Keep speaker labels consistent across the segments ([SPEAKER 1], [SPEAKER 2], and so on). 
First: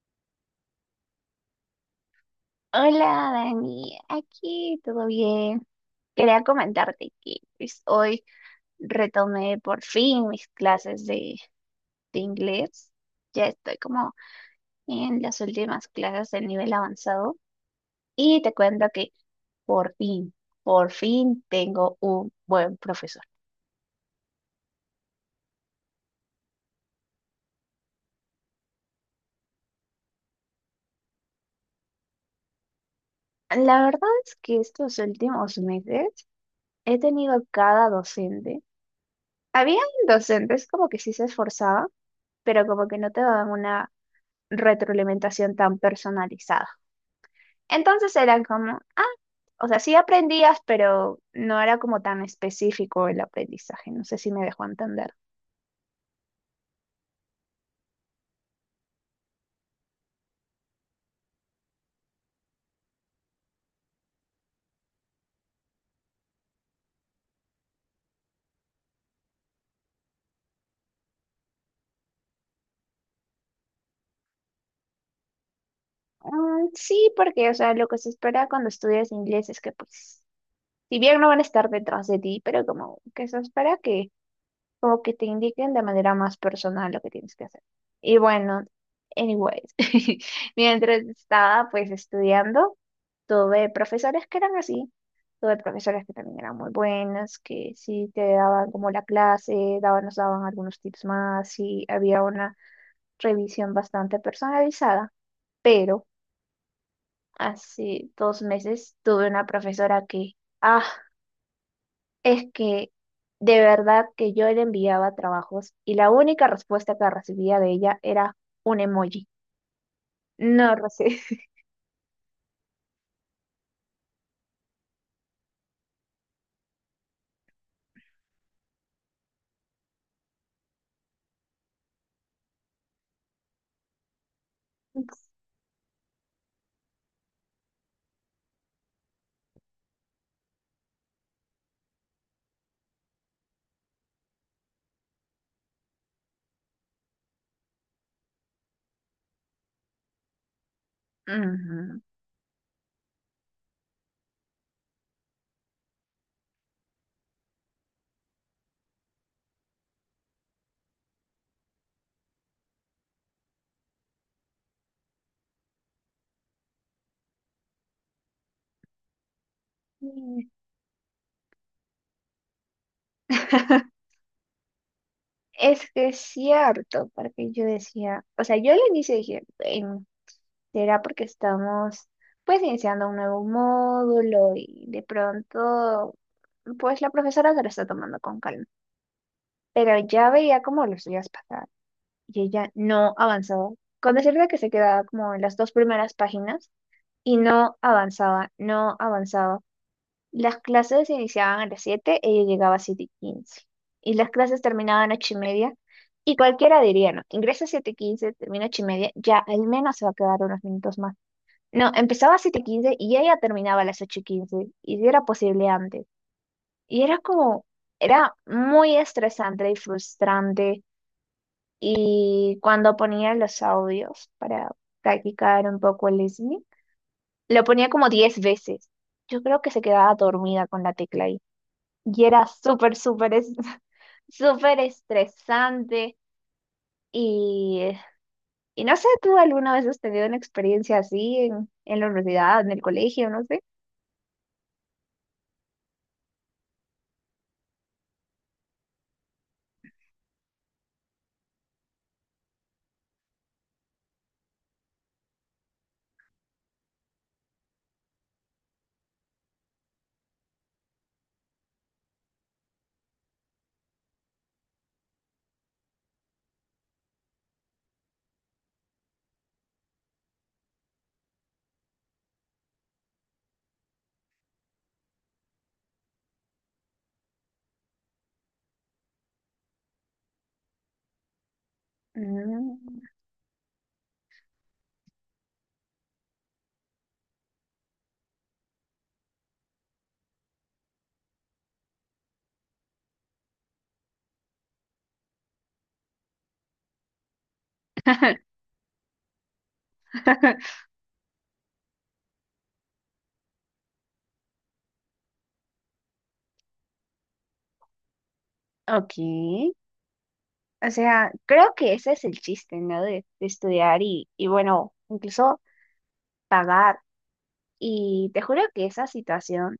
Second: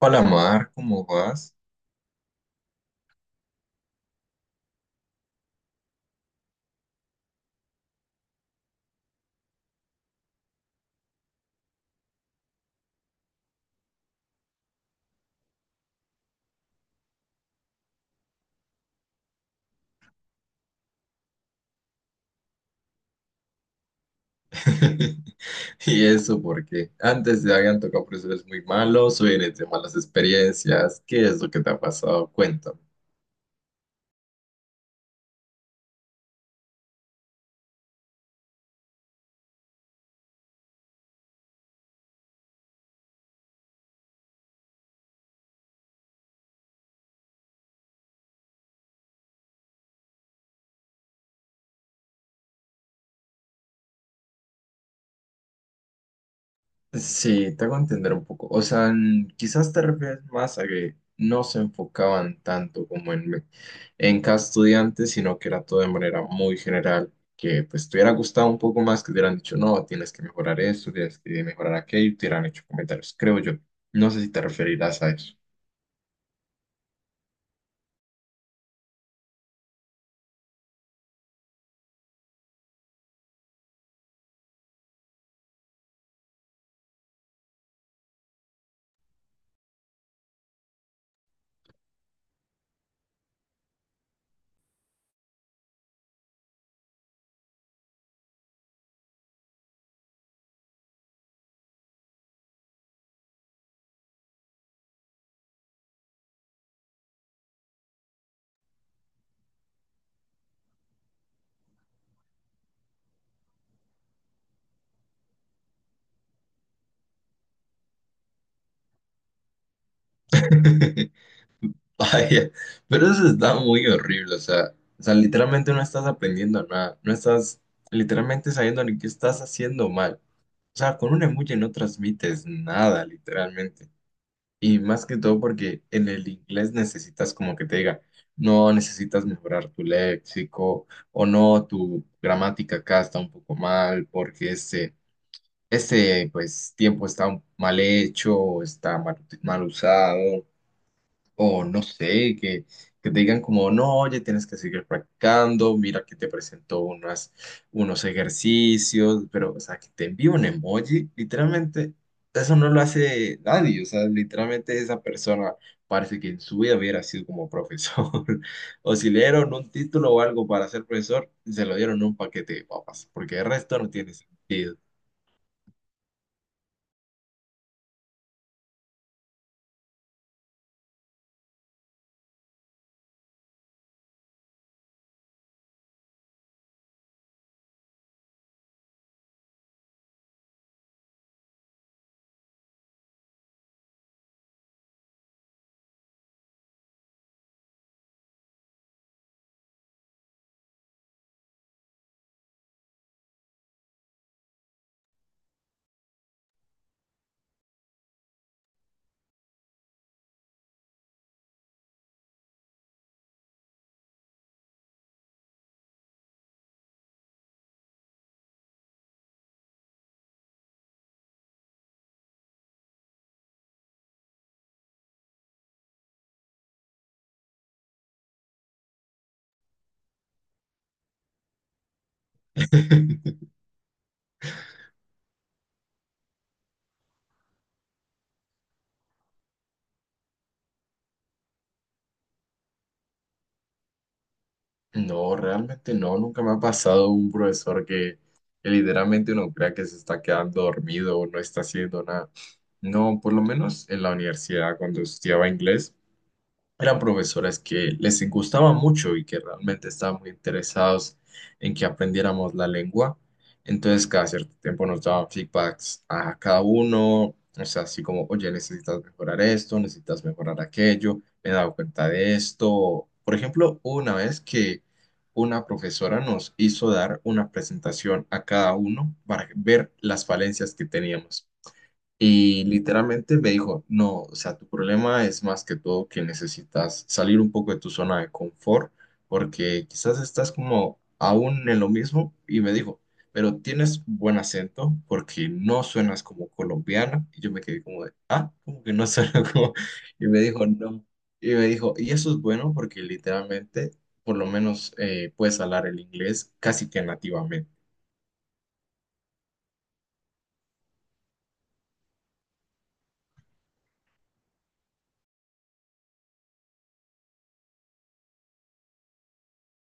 [SPEAKER 1] Hola Mar, ¿cómo vas?
[SPEAKER 2] Hola Dani, aquí todo bien. Quería comentarte que pues, hoy retomé por fin mis clases de inglés. Ya estoy como en las últimas clases del nivel avanzado y te cuento que por fin, por fin tengo un buen profesor.
[SPEAKER 1] Y eso porque antes te habían tocado profesores muy malos, hoy vienes de malas experiencias. ¿Qué es lo que te ha pasado? Cuéntame.
[SPEAKER 2] La verdad es que estos últimos meses he tenido cada docente. Habían docentes como que sí se esforzaban, pero como que no te daban una retroalimentación tan personalizada. Entonces era como, ah, o sea, sí aprendías, pero no era como tan específico el aprendizaje. No sé si me dejó entender.
[SPEAKER 1] Sí, te hago entender un poco. O sea, quizás te refieres más a que no se enfocaban tanto como en, en cada estudiante, sino que era todo de manera muy general, que pues te hubiera gustado un poco más que te hubieran dicho, no, tienes que mejorar esto, tienes que mejorar aquello, y te hubieran hecho comentarios, creo yo. No sé si te referirás a eso.
[SPEAKER 2] Mm, sí, porque, o sea, lo que se espera cuando estudias inglés es que, pues, si bien no van a estar detrás de ti, pero como que se espera que como que te indiquen de manera más personal lo que tienes que hacer. Y bueno, anyways, mientras estaba pues estudiando, tuve profesores que eran así, tuve profesores que también eran muy buenas, que sí te daban como la clase, daban, nos daban algunos tips más y había una revisión bastante personalizada, pero hace dos meses tuve una profesora que, ah, es que de verdad que yo le enviaba trabajos y la única respuesta que recibía de ella era un emoji. No recibí.
[SPEAKER 1] Vaya, pero eso está muy horrible, o sea, literalmente no estás aprendiendo nada, no estás literalmente sabiendo ni qué estás haciendo mal. O sea, con un emoji no transmites nada, literalmente. Y más que todo porque en el inglés necesitas como que te diga, no, necesitas mejorar tu léxico o no, tu gramática acá está un poco mal porque este pues tiempo está mal hecho, está mal usado. O no
[SPEAKER 2] Ujú.
[SPEAKER 1] sé, que te digan como, no, oye, tienes que seguir practicando, mira que te presento unas, unos ejercicios, pero, o sea, que te envíe un emoji, literalmente, eso no lo hace nadie, o sea, literalmente esa persona parece que en su vida hubiera sido como profesor, o si le dieron un título o algo para ser profesor, se lo dieron en un paquete de papas, porque el resto no tiene sentido.
[SPEAKER 2] Es que es cierto, porque yo decía, o sea, yo al inicio dije: "Ven, será porque estamos pues iniciando un nuevo módulo y de pronto pues la profesora se lo está tomando con calma, pero ya veía como los días pasaban y ella no avanzaba. Con decirte que se quedaba como en las dos primeras páginas y no avanzaba, no avanzaba. Las clases iniciaban a las 7, ella llegaba a 7 y 15. Y las clases terminaban a 8 y media. Y cualquiera diría, no, ingresa a 7 y 15, termina a 8 y media, ya al menos se va a quedar unos minutos más. No, empezaba a 7 y 15 y ella terminaba a las 8 y 15. Y si era posible antes. Y era como, era muy estresante y frustrante y cuando ponía los audios para practicar un poco el listening, lo ponía como 10 veces. Yo creo que se quedaba dormida con la tecla ahí. Y era súper, súper, súper estresante. Y, eh, y no sé, ¿tú alguna vez has tenido una experiencia así en la universidad, en el colegio, no sé?
[SPEAKER 1] No, realmente no, nunca me ha pasado un profesor que literalmente uno crea que se está quedando dormido o no está haciendo nada. No, por lo menos en la universidad cuando estudiaba inglés eran profesoras que les gustaba mucho y que realmente estaban muy interesados en que aprendiéramos la lengua. Entonces, cada cierto tiempo nos daban feedbacks a cada uno, o sea, así como, oye, necesitas mejorar esto, necesitas mejorar aquello, me he dado cuenta de esto. Por ejemplo, hubo una vez que una profesora nos hizo dar una presentación a cada uno para ver las falencias que teníamos. Y
[SPEAKER 2] Mm.
[SPEAKER 1] literalmente me dijo, no, o sea, tu problema es más que todo que necesitas salir un poco de tu zona de confort, porque quizás estás como aún en lo mismo. Y me dijo, pero tienes buen acento porque no suenas como colombiana. Y yo me quedé como de, ah, como que no suena como... Y me dijo, no. Y me dijo, y eso es bueno porque literalmente, por lo menos, puedes hablar el inglés casi que nativamente.
[SPEAKER 2] Ok, o sea, creo que ese es el chiste, ¿no? De estudiar y bueno, incluso pagar. Y te juro que esa situación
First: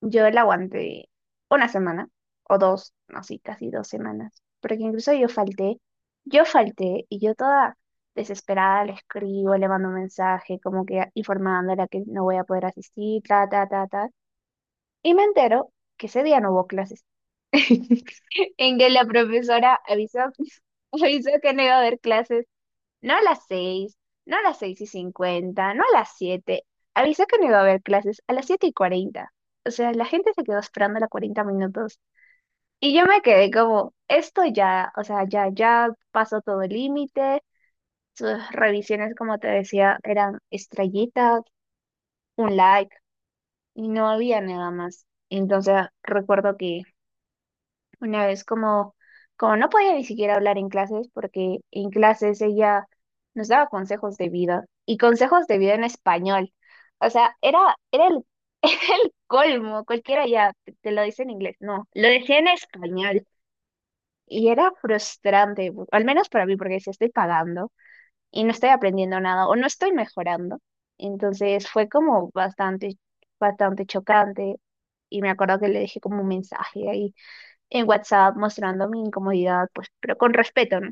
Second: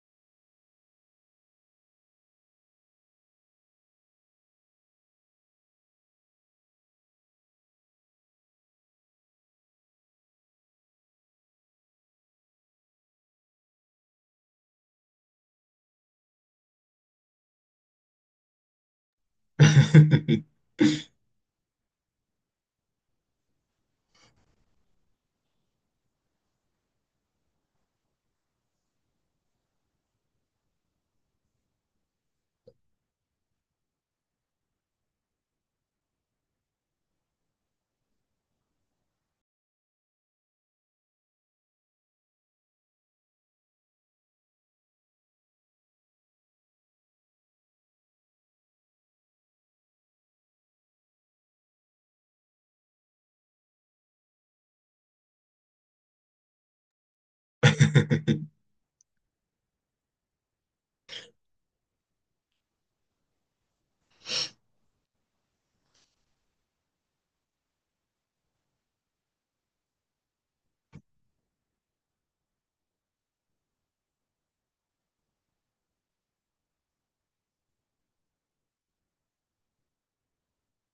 [SPEAKER 2] yo la aguanté una semana o dos, no, sí, casi dos semanas, porque incluso yo falté y yo toda desesperada le escribo, le mando un mensaje como que informándola que no voy a poder asistir, ta, ta, ta, ta. Y me entero que ese día no hubo clases, en que la profesora avisó, avisó que no iba a haber clases. No a las seis, no a las seis y cincuenta, no a las siete. Avisé que no iba a haber clases a las siete y cuarenta. O sea, la gente se quedó esperando a las 40 minutos. Y yo me quedé como, esto ya, o sea, ya, ya pasó todo el límite. Sus revisiones, como te decía, eran estrellitas, un like, y no había nada más. Entonces recuerdo que una vez como, como no podía ni siquiera hablar en clases, porque en clases ella nos daba consejos de vida y consejos de vida en español. O sea, era, era el colmo, cualquiera ya te lo dice en inglés, no, lo decía en español y era frustrante, al menos para mí, porque si estoy pagando y no estoy aprendiendo nada o no estoy mejorando, entonces fue como bastante, bastante chocante y me acuerdo que le dejé como un mensaje en WhatsApp mostrando mi incomodidad, pues, pero con respeto, ¿no?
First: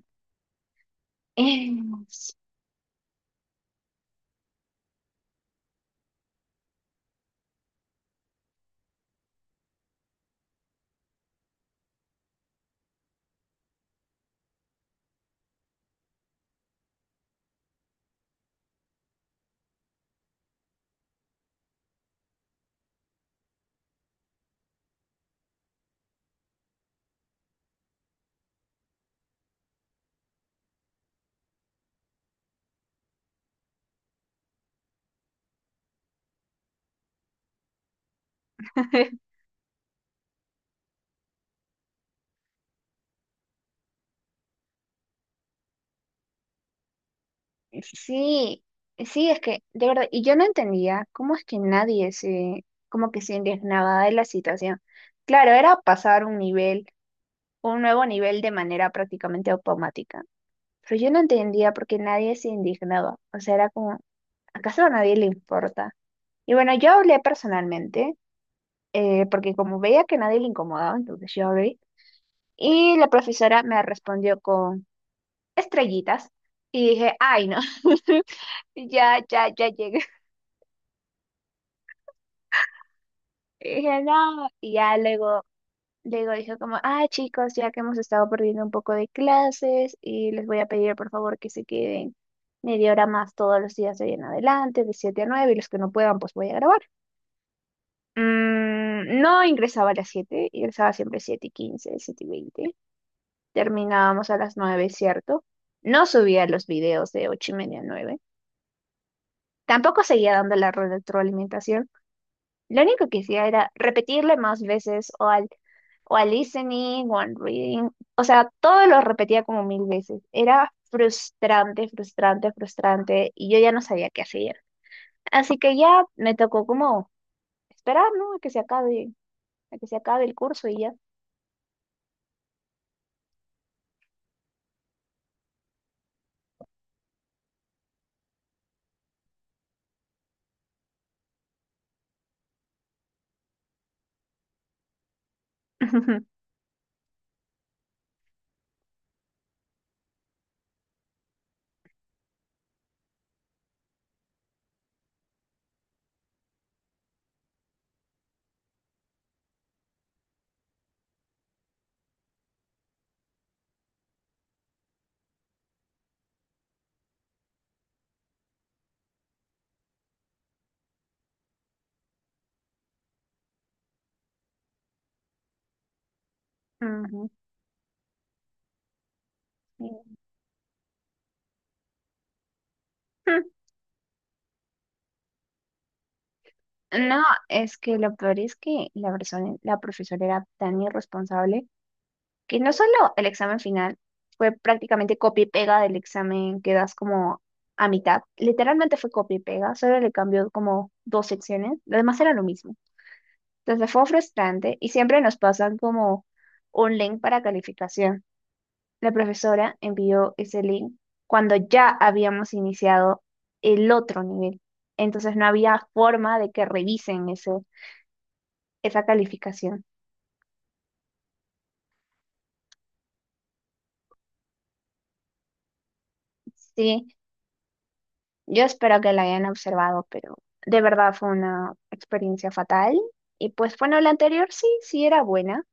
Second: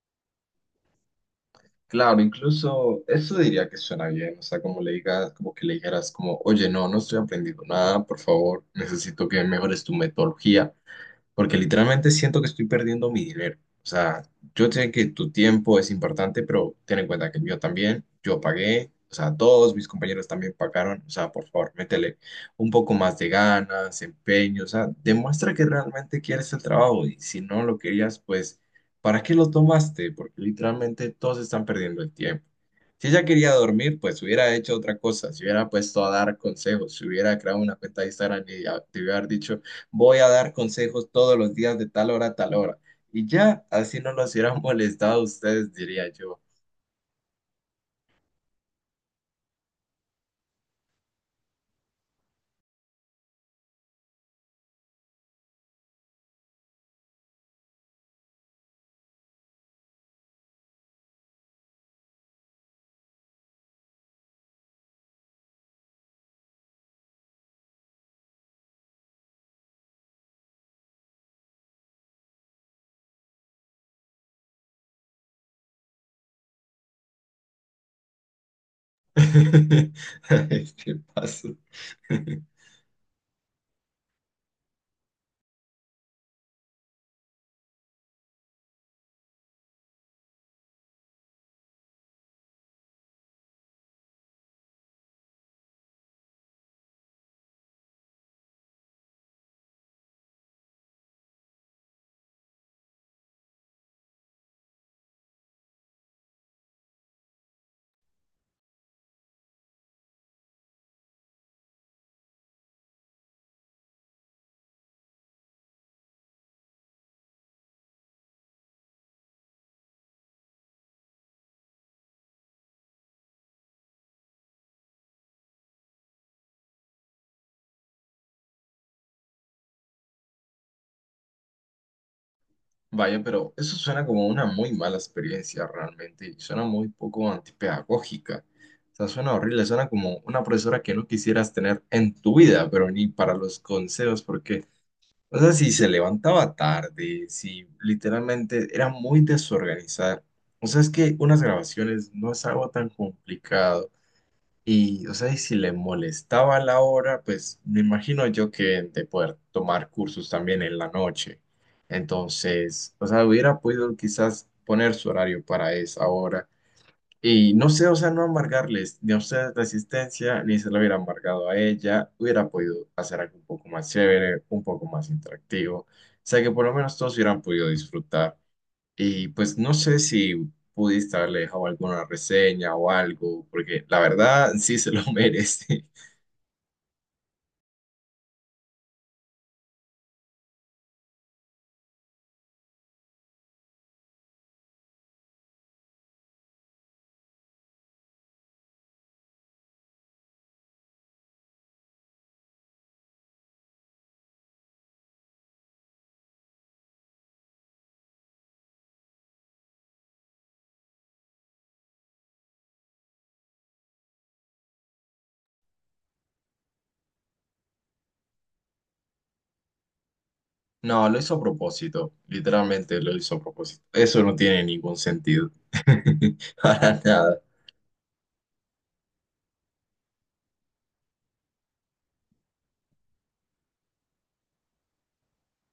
[SPEAKER 1] Claro, incluso eso diría que suena bien, o sea, como le digas, como que le dijeras como, oye, no, no estoy aprendiendo nada, por favor, necesito que mejores tu metodología, porque literalmente siento que estoy perdiendo mi dinero. O sea, yo sé que tu tiempo es importante, pero ten en cuenta que el mío también, yo pagué, o sea, todos mis compañeros también pagaron, o sea, por favor, métele un poco más de ganas, empeño, o sea, demuestra que realmente quieres el trabajo y si no lo querías, pues, ¿para qué lo tomaste? Porque literalmente todos están perdiendo el tiempo. Si ella quería dormir, pues hubiera hecho otra cosa, se hubiera puesto a dar consejos, se hubiera creado una cuenta de Instagram y te hubiera dicho, voy a dar consejos todos los días de tal hora a tal hora. Y ya, así no los hubieran molestado a ustedes, diría yo.
[SPEAKER 2] Sí, sí, es que, de verdad, y yo no entendía cómo es que nadie como que se indignaba de la situación. Claro, era pasar un nivel, un nuevo nivel de manera prácticamente automática, pero yo no entendía por qué nadie se indignaba. O sea, era como, ¿acaso a nadie le importa? Y bueno, yo hablé personalmente, porque como veía que nadie le incomodaba, entonces yo hablé, y la profesora me respondió con estrellitas y dije, ay, no, ya, ya, ya llegué.
[SPEAKER 1] Ay, ¿qué pasó?
[SPEAKER 2] Y dije, no, y ya luego, luego dije como, ah, chicos, ya que hemos estado perdiendo un poco de clases y les voy a pedir por favor que se queden media hora más todos los días de ahí en adelante, de 7 a 9 y los que no puedan, pues voy a grabar. Mm, no ingresaba a las siete, ingresaba siempre 7 y quince, 7 y veinte. Terminábamos a las nueve, ¿cierto? No subía los videos de 8 y media a nueve. Tampoco seguía dando la retroalimentación. Lo único que hacía era repetirle más veces o al listening o al reading. O sea, todo lo repetía como mil veces. Era frustrante, frustrante, frustrante y yo ya no sabía qué hacer. Así que ya me tocó como esperar, ¿no? A que se acabe, a que se acabe el curso y ya.
[SPEAKER 1] Vaya, pero eso suena como una muy mala experiencia realmente y suena muy poco antipedagógica. O sea, suena horrible, suena como una profesora que no quisieras tener en tu vida, pero ni para los consejos, porque... O sea, si se levantaba tarde, si literalmente era muy desorganizada. O sea, es que unas grabaciones no es algo tan complicado. Y, o sea, y si le molestaba la hora, pues me imagino yo que de poder tomar cursos también en la noche. Entonces, o sea, hubiera podido quizás poner su horario para esa hora y no sé, o sea, no amargarles ni a ustedes la existencia, ni se lo hubiera amargado a ella. Hubiera podido hacer algo un poco más chévere, un poco más interactivo. O sea, que por lo menos todos
[SPEAKER 2] Ujú,
[SPEAKER 1] hubieran podido disfrutar. Y pues no
[SPEAKER 2] sí.
[SPEAKER 1] sé si pudiste haberle dejado alguna reseña o algo, porque la verdad sí se lo merece.
[SPEAKER 2] No, es que lo peor es que la persona, la profesora era tan irresponsable que no solo el examen final fue prácticamente copia y pega del examen que das como a mitad, literalmente fue copia y pega, solo le cambió como dos secciones, lo demás era lo mismo. Entonces fue frustrante y siempre nos pasan como un link para calificación. La profesora envió ese link cuando ya habíamos iniciado el otro nivel. Entonces no había forma de que revisen esa calificación.
[SPEAKER 1] No, lo hizo a propósito. Literalmente lo hizo a propósito. Eso no tiene ningún sentido. Para
[SPEAKER 2] Sí,
[SPEAKER 1] nada.
[SPEAKER 2] yo espero que la hayan observado, pero de verdad fue una experiencia fatal. Y pues bueno, la anterior sí, sí era buena.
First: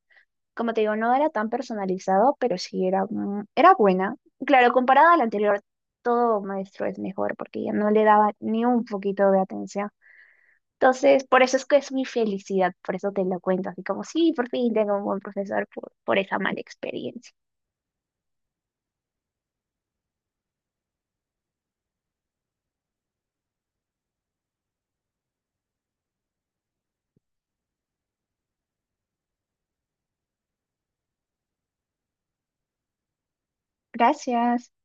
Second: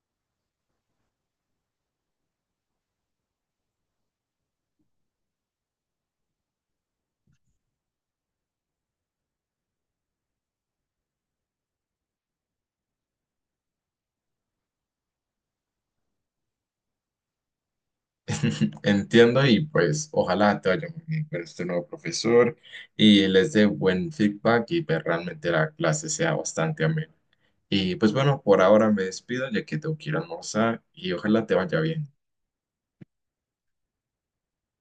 [SPEAKER 2] Como te digo, no era tan personalizado, pero sí era, mm, era buena. Claro, comparada a la anterior, todo maestro es mejor porque ya no le daba ni un poquito de atención. Entonces, por eso es que es mi felicidad, por eso te lo cuento, así como, sí, por fin tengo un buen profesor por esa mala experiencia.
[SPEAKER 1] Entiendo y pues ojalá te vaya muy bien con este nuevo profesor y les dé buen feedback y pues realmente la clase sea bastante amena. Y pues bueno, por ahora me despido ya que tengo que ir a almorzar y ojalá te vaya bien.
[SPEAKER 2] Gracias.